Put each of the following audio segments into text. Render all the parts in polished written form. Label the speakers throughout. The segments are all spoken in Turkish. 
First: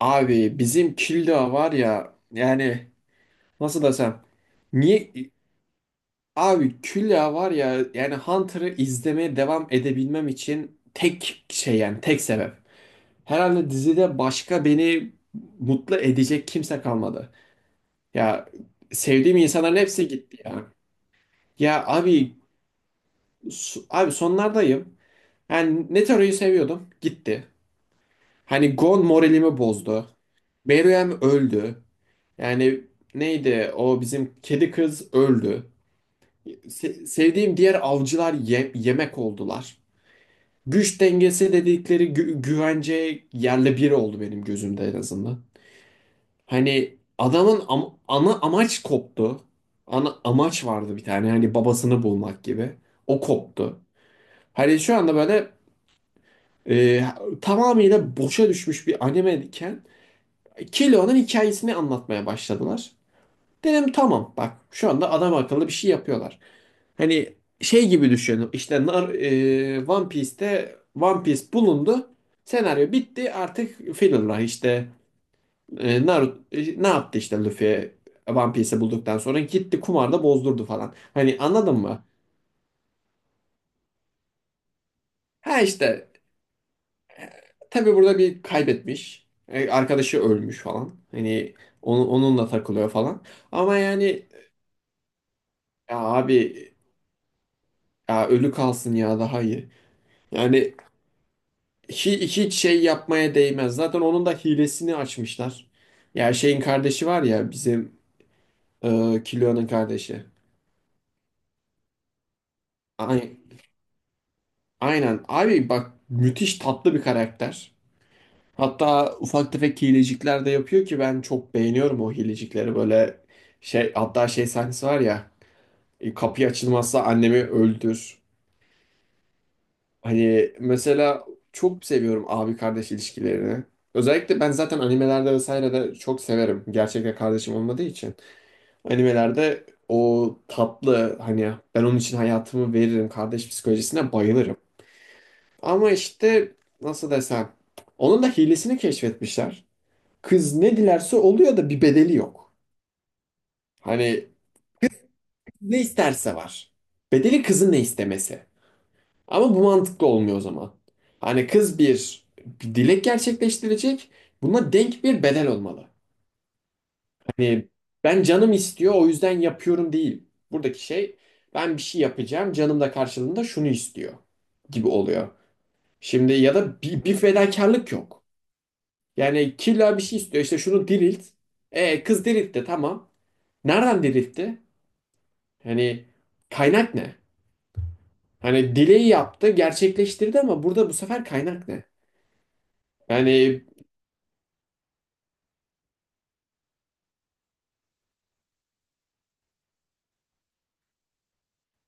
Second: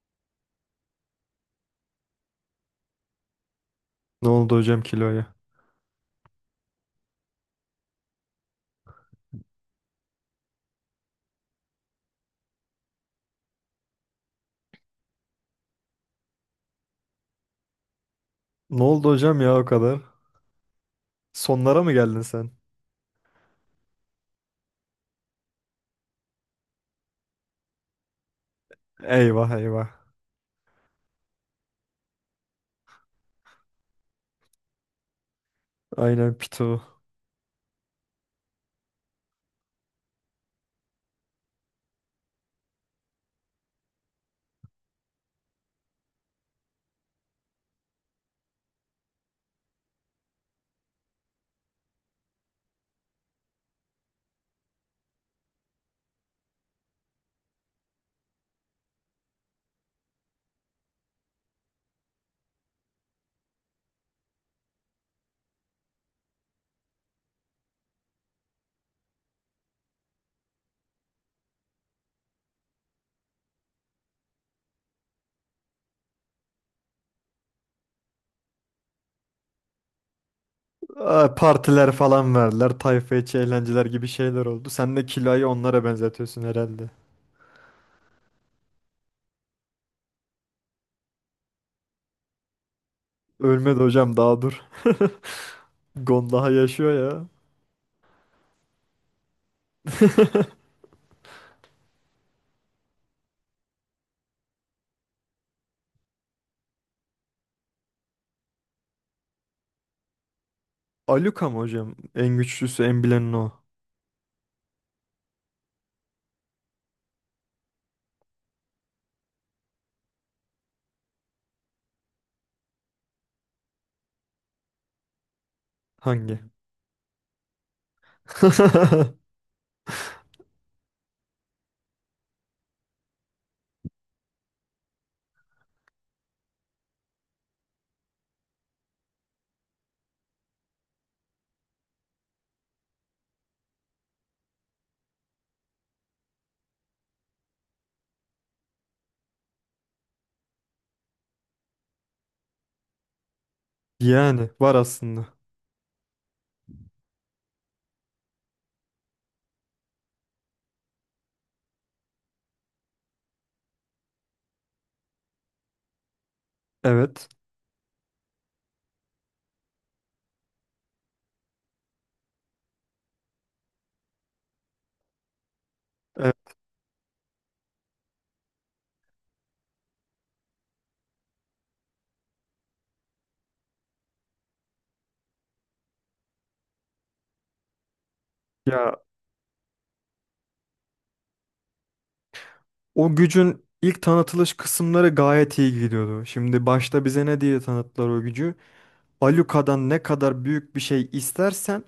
Speaker 1: Abi bizim Külliye var ya, yani nasıl desem
Speaker 2: Ne oldu hocam
Speaker 1: niye
Speaker 2: kiloya?
Speaker 1: abi Külliye var ya. Yani Hunter'ı izlemeye devam edebilmem için tek şey, yani tek sebep. Herhalde dizide başka beni mutlu edecek kimse kalmadı. Ya,
Speaker 2: Ne oldu
Speaker 1: sevdiğim
Speaker 2: hocam ya o
Speaker 1: insanların
Speaker 2: kadar?
Speaker 1: hepsi gitti ya.
Speaker 2: Sonlara
Speaker 1: Ya
Speaker 2: mı geldin
Speaker 1: abi
Speaker 2: sen?
Speaker 1: Abi sonlardayım. Yani Netaro'yu seviyordum, gitti. Hani Gon
Speaker 2: Eyvah
Speaker 1: moralimi
Speaker 2: eyvah.
Speaker 1: bozdu. Meruem öldü. Yani neydi o, bizim kedi kız öldü.
Speaker 2: Aynen pitu.
Speaker 1: Sevdiğim diğer avcılar yemek oldular. Güç dengesi dedikleri güvence yerle bir oldu benim gözümde, en azından. Hani ana amaç koptu. Ana amaç vardı bir tane, hani babasını bulmak gibi. O koptu. Hani şu anda böyle, e, tamamıyla boşa düşmüş bir anime iken Killua'nın hikayesini anlatmaya başladılar. Dedim tamam, bak şu anda adam akıllı bir şey yapıyorlar. Hani şey gibi düşünün, işte One Piece'te One Piece bulundu. Senaryo bitti, artık filler işte. Naruto ne yaptı, işte Luffy One Piece'i bulduktan sonra gitti kumarda bozdurdu falan.
Speaker 2: Aa,
Speaker 1: Hani anladın
Speaker 2: partiler
Speaker 1: mı?
Speaker 2: falan verdiler. Tayfa içi eğlenceler gibi şeyler oldu. Sen de kiloyu
Speaker 1: Ha
Speaker 2: onlara
Speaker 1: işte,
Speaker 2: benzetiyorsun herhalde.
Speaker 1: tabii burada bir kaybetmiş. E, arkadaşı ölmüş falan. Hani onunla takılıyor falan. Ama
Speaker 2: Ölmedi hocam
Speaker 1: yani,
Speaker 2: daha dur.
Speaker 1: ya
Speaker 2: Gon
Speaker 1: abi,
Speaker 2: daha yaşıyor ya.
Speaker 1: ya ölü kalsın ya, daha iyi. Yani hiç şey yapmaya değmez. Zaten onun da hilesini açmışlar. Ya şeyin kardeşi var ya bizim, Killua'nın kardeşi.
Speaker 2: Aluka mı hocam? En güçlüsü en bileni
Speaker 1: Ay-
Speaker 2: o.
Speaker 1: Aynen. Abi bak, müthiş tatlı bir karakter. Hatta ufak tefek hilecikler de yapıyor ki ben çok beğeniyorum o hilecikleri. Böyle şey, hatta şey sahnesi var ya,
Speaker 2: Hangi?
Speaker 1: kapı açılmazsa annemi öldür. Hani mesela çok seviyorum abi kardeş ilişkilerini. Özellikle ben zaten animelerde vesaire de çok severim, gerçekten kardeşim olmadığı için. Animelerde o tatlı, hani ben onun için hayatımı veririm kardeş psikolojisine bayılırım. Ama işte nasıl desem, onun da hilesini keşfetmişler. Kız ne dilerse oluyor da bir bedeli yok. Hani
Speaker 2: Yani var aslında.
Speaker 1: ne isterse var. Bedeli kızın ne istemesi. Ama bu mantıklı olmuyor o zaman. Hani kız bir dilek gerçekleştirecek. Buna denk bir bedel olmalı.
Speaker 2: Evet.
Speaker 1: Hani ben canım istiyor o yüzden yapıyorum değil. Buradaki şey, ben bir şey yapacağım canım da karşılığında şunu istiyor gibi oluyor. Şimdi
Speaker 2: Evet.
Speaker 1: ya da bir fedakarlık yok. Yani killa bir şey istiyor, işte şunu dirilt. E kız diriltti, tamam. Nereden diriltti? Hani kaynak ne? Hani
Speaker 2: Ya,
Speaker 1: dileği yaptı, gerçekleştirdi, ama burada bu sefer kaynak ne?
Speaker 2: o gücün
Speaker 1: Yani
Speaker 2: ilk tanıtılış kısımları gayet iyi gidiyordu. Şimdi başta bize ne diye tanıttılar o gücü? Baluka'dan ne kadar büyük bir şey istersen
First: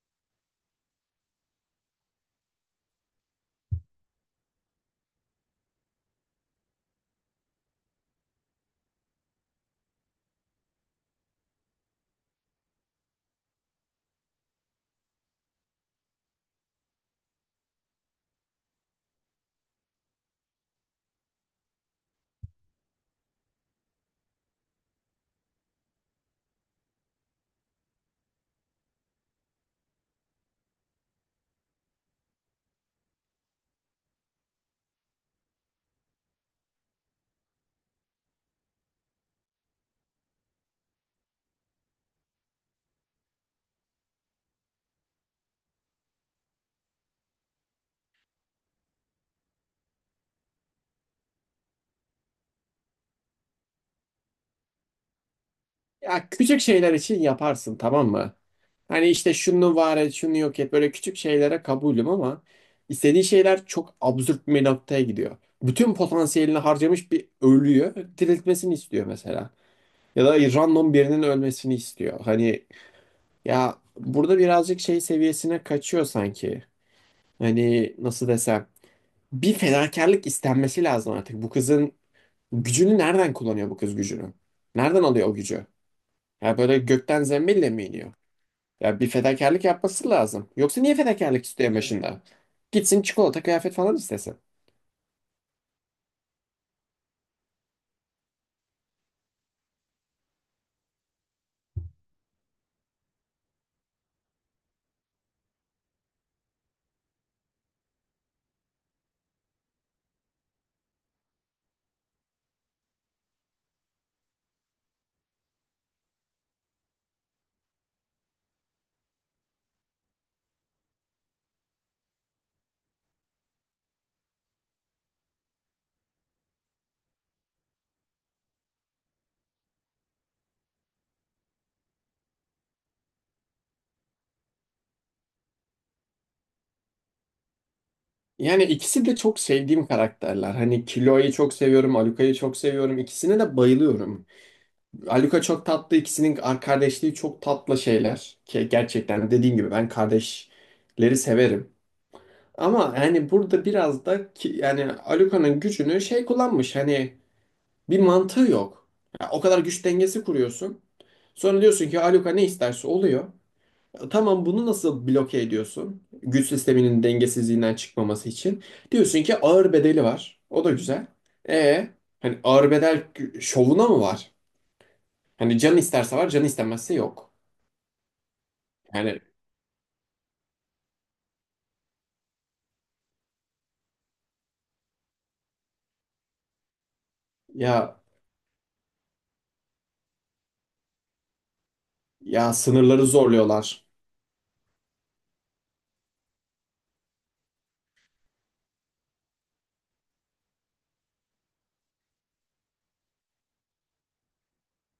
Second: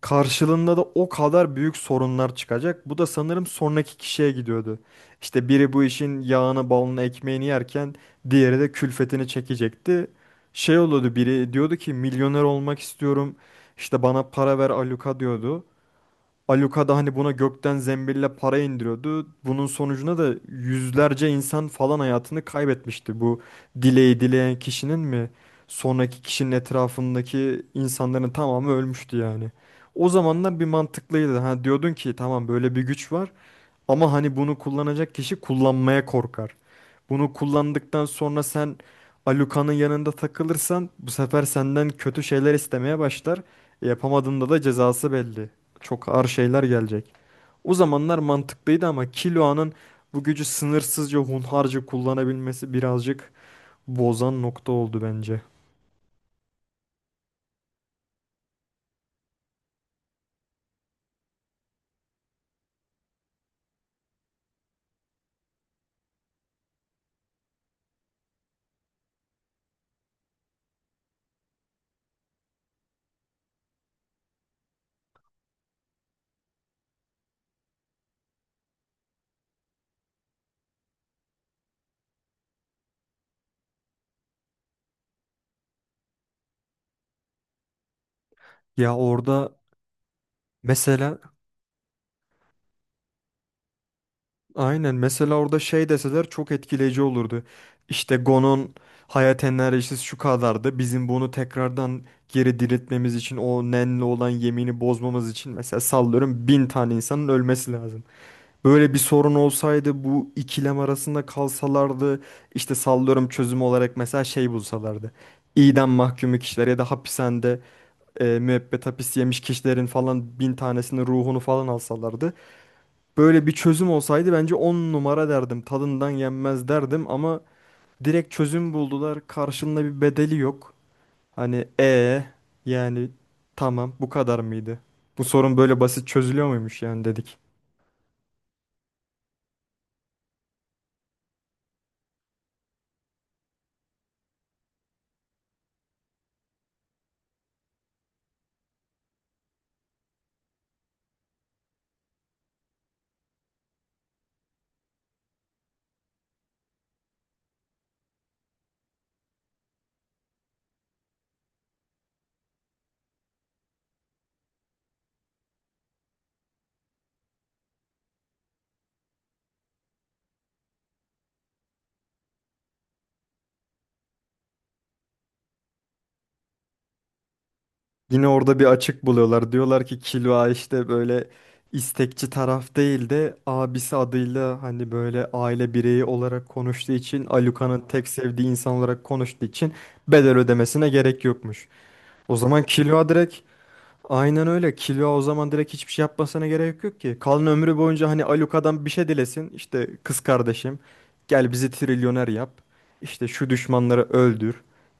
Speaker 2: karşılığında da o kadar büyük sorunlar çıkacak. Bu da sanırım sonraki kişiye gidiyordu. İşte biri bu işin yağını, balını, ekmeğini yerken diğeri de külfetini çekecekti. Şey oluyordu, biri diyordu ki milyoner olmak istiyorum. İşte bana para ver Aluka diyordu. Aluka da hani buna gökten zembille para indiriyordu. Bunun sonucunda da yüzlerce insan falan hayatını kaybetmişti. Bu dileği dileyen kişinin mi sonraki kişinin etrafındaki insanların tamamı ölmüştü yani. O zamanlar bir mantıklıydı. Ha, diyordun ki tamam böyle bir güç var ama hani bunu kullanacak kişi kullanmaya korkar. Bunu kullandıktan sonra sen Alucard'ın yanında takılırsan bu sefer senden kötü şeyler istemeye başlar. Yapamadığında da cezası belli. Çok ağır şeyler gelecek. O zamanlar mantıklıydı ama Killuan'ın bu gücü sınırsızca hunharca kullanabilmesi birazcık bozan nokta oldu bence.
Speaker 1: Ya küçük şeyler için yaparsın, tamam mı? Hani işte şunu var et, şunu yok et. Böyle küçük şeylere kabulüm, ama istediği şeyler çok absürt bir noktaya gidiyor. Bütün potansiyelini harcamış bir ölüyü diriltmesini istiyor mesela. Ya da random birinin ölmesini istiyor. Hani ya burada birazcık şey seviyesine kaçıyor sanki. Hani nasıl desem, bir fedakarlık istenmesi lazım artık. Bu kızın gücünü nereden kullanıyor bu kız gücünü? Nereden alıyor o gücü? Ya böyle gökten zembille mi iniyor?
Speaker 2: Ya
Speaker 1: Ya bir
Speaker 2: orada
Speaker 1: fedakarlık yapması lazım. Yoksa niye
Speaker 2: mesela,
Speaker 1: fedakarlık istiyor başında? Gitsin çikolata kıyafet falan istesin.
Speaker 2: aynen mesela orada şey deseler çok etkileyici olurdu. İşte Gon'un hayat enerjisi şu kadardı. Bizim bunu tekrardan geri diriltmemiz için o Nen'le olan yemini bozmamız için mesela sallıyorum 1.000 tane insanın ölmesi lazım. Böyle bir sorun olsaydı bu ikilem arasında kalsalardı işte sallıyorum çözüm olarak mesela şey bulsalardı. İdam mahkumu kişiler ya da hapishanede müebbet hapis yemiş kişilerin falan 1.000 tanesinin ruhunu falan alsalardı. Böyle bir çözüm olsaydı bence 10 numara derdim. Tadından yenmez derdim ama direkt çözüm buldular. Karşılığında bir bedeli yok. Hani yani tamam bu kadar mıydı? Bu sorun böyle basit çözülüyor muymuş yani dedik.
Speaker 1: Yani ikisi de çok sevdiğim karakterler. Hani Kilo'yu çok seviyorum, Aluka'yı çok seviyorum. İkisine de bayılıyorum. Aluka çok tatlı, ikisinin kardeşliği çok tatlı şeyler. Ki gerçekten dediğim gibi ben kardeşleri severim. Ama yani burada biraz da ki, yani Aluka'nın gücünü şey kullanmış. Hani bir mantığı yok. Ya o kadar güç dengesi kuruyorsun. Sonra diyorsun ki Aluka ne isterse oluyor. Tamam, bunu nasıl bloke ediyorsun? Güç sisteminin dengesizliğinden çıkmaması için. Diyorsun ki ağır bedeli var. O da güzel. E hani ağır bedel şovuna mı var? Hani can isterse var, can istemezse yok.
Speaker 2: Yine orada bir açık
Speaker 1: Yani
Speaker 2: buluyorlar. Diyorlar ki Kilva işte böyle istekçi taraf değil de abisi adıyla hani böyle aile bireyi olarak konuştuğu için, Aluka'nın
Speaker 1: ya
Speaker 2: tek sevdiği insan olarak konuştuğu için bedel ödemesine gerek yokmuş. O
Speaker 1: ya
Speaker 2: zaman
Speaker 1: sınırları
Speaker 2: Kilva direkt,
Speaker 1: zorluyorlar.
Speaker 2: aynen öyle. Killua o zaman direkt hiçbir şey yapmasına gerek yok ki. Kalan ömrü boyunca hani Alucard'dan bir şey dilesin. İşte kız kardeşim gel bizi trilyoner yap. İşte şu düşmanları öldür.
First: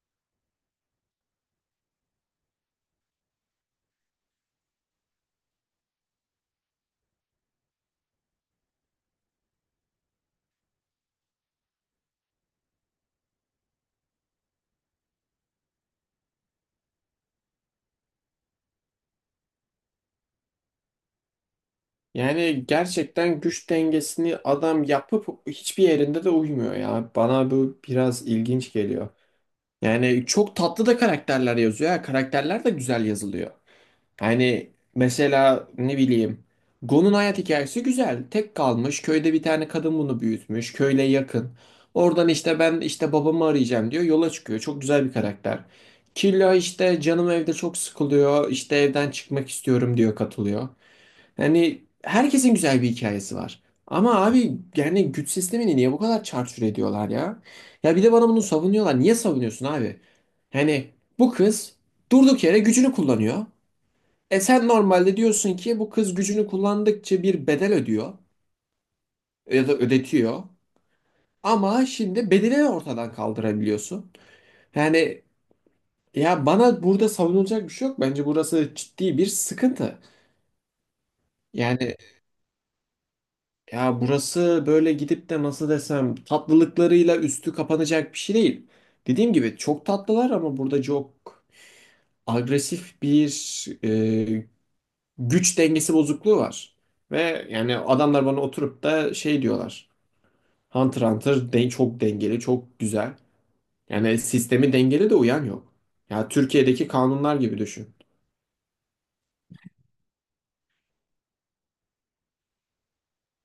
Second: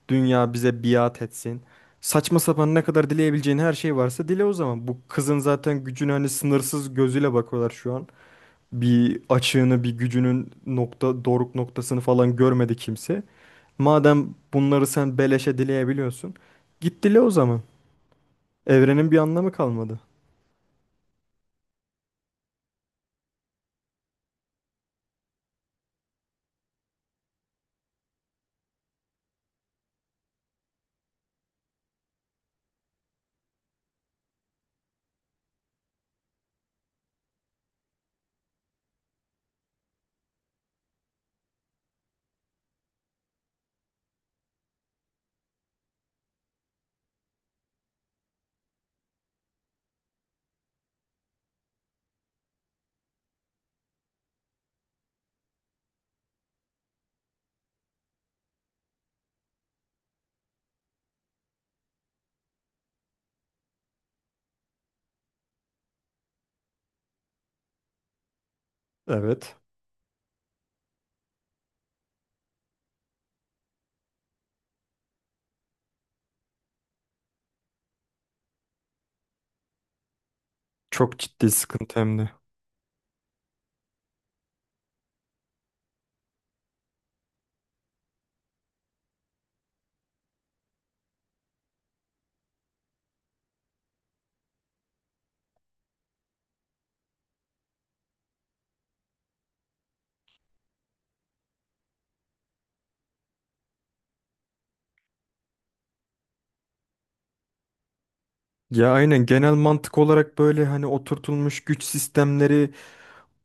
Speaker 2: Dünya bize biat etsin. Saçma sapan ne kadar dileyebileceğin her şey varsa dile o zaman. Bu kızın zaten gücüne hani sınırsız gözüyle bakıyorlar şu an. Bir açığını, bir gücünün nokta doruk noktasını falan görmedi kimse. Madem bunları sen beleşe dileyebiliyorsun, git dile o zaman. Evrenin bir anlamı kalmadı.
Speaker 1: Yani gerçekten güç dengesini adam yapıp hiçbir yerinde de uymuyor ya. Bana bu biraz ilginç geliyor. Yani çok tatlı da karakterler yazıyor, ha. Karakterler de güzel yazılıyor. Yani mesela ne bileyim, Gon'un hayat hikayesi güzel. Tek kalmış. Köyde bir tane kadın bunu büyütmüş. Köyle yakın. Oradan işte ben işte babamı arayacağım diyor. Yola çıkıyor. Çok güzel bir karakter. Killa işte canım evde çok sıkılıyor. İşte evden çıkmak istiyorum diyor, katılıyor. Yani herkesin güzel bir hikayesi var. Ama abi yani güç sistemini niye bu kadar çarçur ediyorlar ya? Ya bir de bana bunu savunuyorlar. Niye savunuyorsun abi? Hani bu kız durduk yere gücünü kullanıyor. E sen normalde diyorsun ki bu kız gücünü kullandıkça bir bedel ödüyor
Speaker 2: Evet.
Speaker 1: ya da ödetiyor. Ama şimdi bedeli ortadan kaldırabiliyorsun. Yani ya bana burada savunulacak bir şey yok. Bence burası ciddi bir sıkıntı.
Speaker 2: Çok ciddi
Speaker 1: Yani
Speaker 2: sıkıntı hem de.
Speaker 1: ya burası böyle gidip de nasıl desem tatlılıklarıyla üstü kapanacak bir şey değil. Dediğim gibi çok tatlılar, ama burada çok agresif bir güç dengesi bozukluğu var. Ve yani adamlar bana oturup da şey diyorlar. Hunter x Hunter de çok dengeli, çok güzel. Yani sistemi dengeli de uyan yok. Ya Türkiye'deki kanunlar gibi düşün.
Speaker 2: Ya aynen, genel mantık olarak böyle hani oturtulmuş güç sistemleri,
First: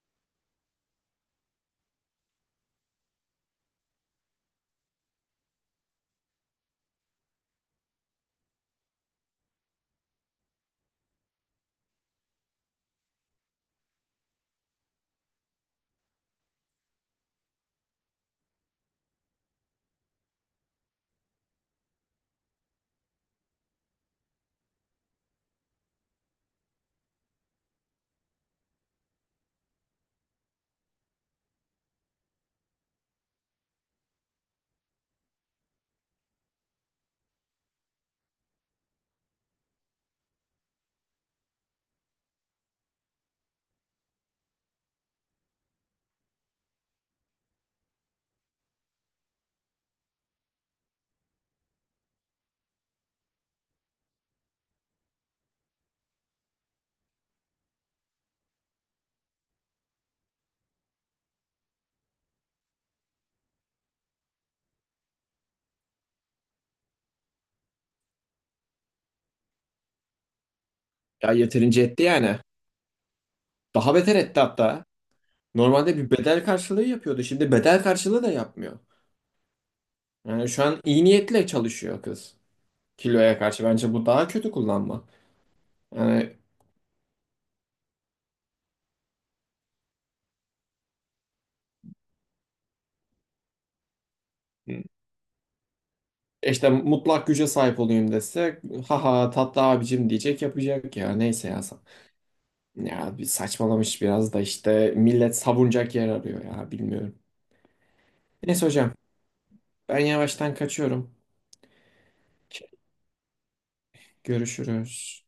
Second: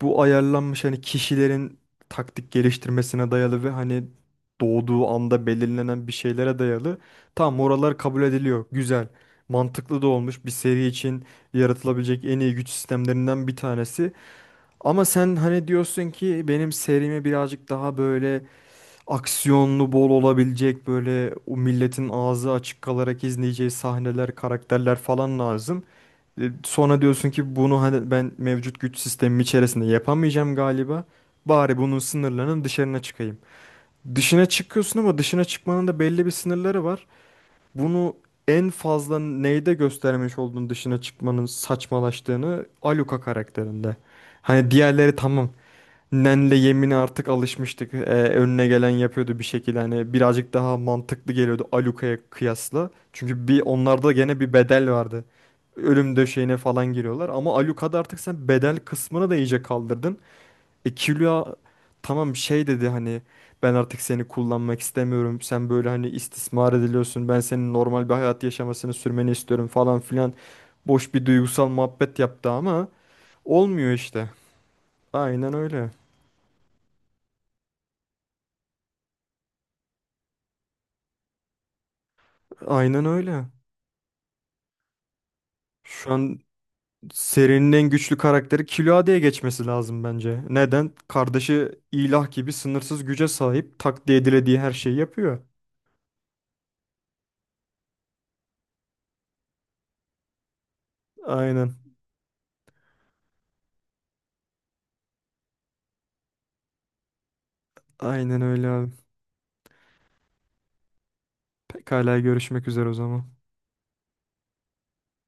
Speaker 2: bu ayarlanmış hani kişilerin taktik geliştirmesine dayalı ve hani doğduğu anda belirlenen bir şeylere dayalı. Tamam oralar kabul ediliyor. Güzel. Mantıklı da olmuş, bir seri için yaratılabilecek en iyi güç sistemlerinden bir tanesi. Ama sen hani diyorsun ki benim serimi birazcık daha böyle aksiyonlu bol olabilecek, böyle o milletin ağzı açık kalarak izleyeceği sahneler, karakterler falan lazım. Sonra diyorsun ki bunu hani ben mevcut güç sistemim içerisinde yapamayacağım galiba. Bari bunun sınırlarının dışarına çıkayım. Dışına çıkıyorsun ama dışına çıkmanın da belli bir sınırları var. Bunu en fazla neyde göstermiş olduğun dışına çıkmanın saçmalaştığını Aluka karakterinde. Hani diğerleri tamam. Nenle yemine artık alışmıştık. Önüne gelen yapıyordu bir şekilde. Hani birazcık daha mantıklı geliyordu Aluka'ya kıyasla. Çünkü bir onlarda gene bir bedel vardı. Ölüm döşeğine falan giriyorlar. Ama Aluka'da artık sen bedel kısmını da iyice kaldırdın. Killua tamam şey dedi hani ben artık seni kullanmak istemiyorum. Sen böyle hani istismar ediliyorsun. Ben senin normal bir hayat yaşamasını sürmeni istiyorum falan filan. Boş bir
Speaker 1: Ya
Speaker 2: duygusal
Speaker 1: yeterince etti
Speaker 2: muhabbet
Speaker 1: yani.
Speaker 2: yaptı ama olmuyor
Speaker 1: Daha beter
Speaker 2: işte.
Speaker 1: etti hatta.
Speaker 2: Aynen öyle.
Speaker 1: Normalde bir bedel karşılığı yapıyordu. Şimdi bedel karşılığı da yapmıyor. Yani şu an iyi niyetle çalışıyor kız.
Speaker 2: Aynen
Speaker 1: Kiloya
Speaker 2: öyle.
Speaker 1: karşı. Bence bu daha kötü kullanma.
Speaker 2: Şu
Speaker 1: Yani
Speaker 2: an serinin en güçlü karakteri Killua geçmesi lazım bence. Neden? Kardeşi ilah gibi sınırsız güce sahip. Takdir edilediği her şeyi yapıyor.
Speaker 1: işte mutlak güce sahip olayım dese, haha tatlı abicim diyecek yapacak, ya neyse ya.
Speaker 2: Aynen.
Speaker 1: Ya bir saçmalamış, biraz da işte millet savunacak yer arıyor ya, bilmiyorum.
Speaker 2: Aynen
Speaker 1: Neyse
Speaker 2: öyle abi.
Speaker 1: hocam, ben yavaştan kaçıyorum.
Speaker 2: Pekala görüşmek üzere o zaman.
Speaker 1: Görüşürüz.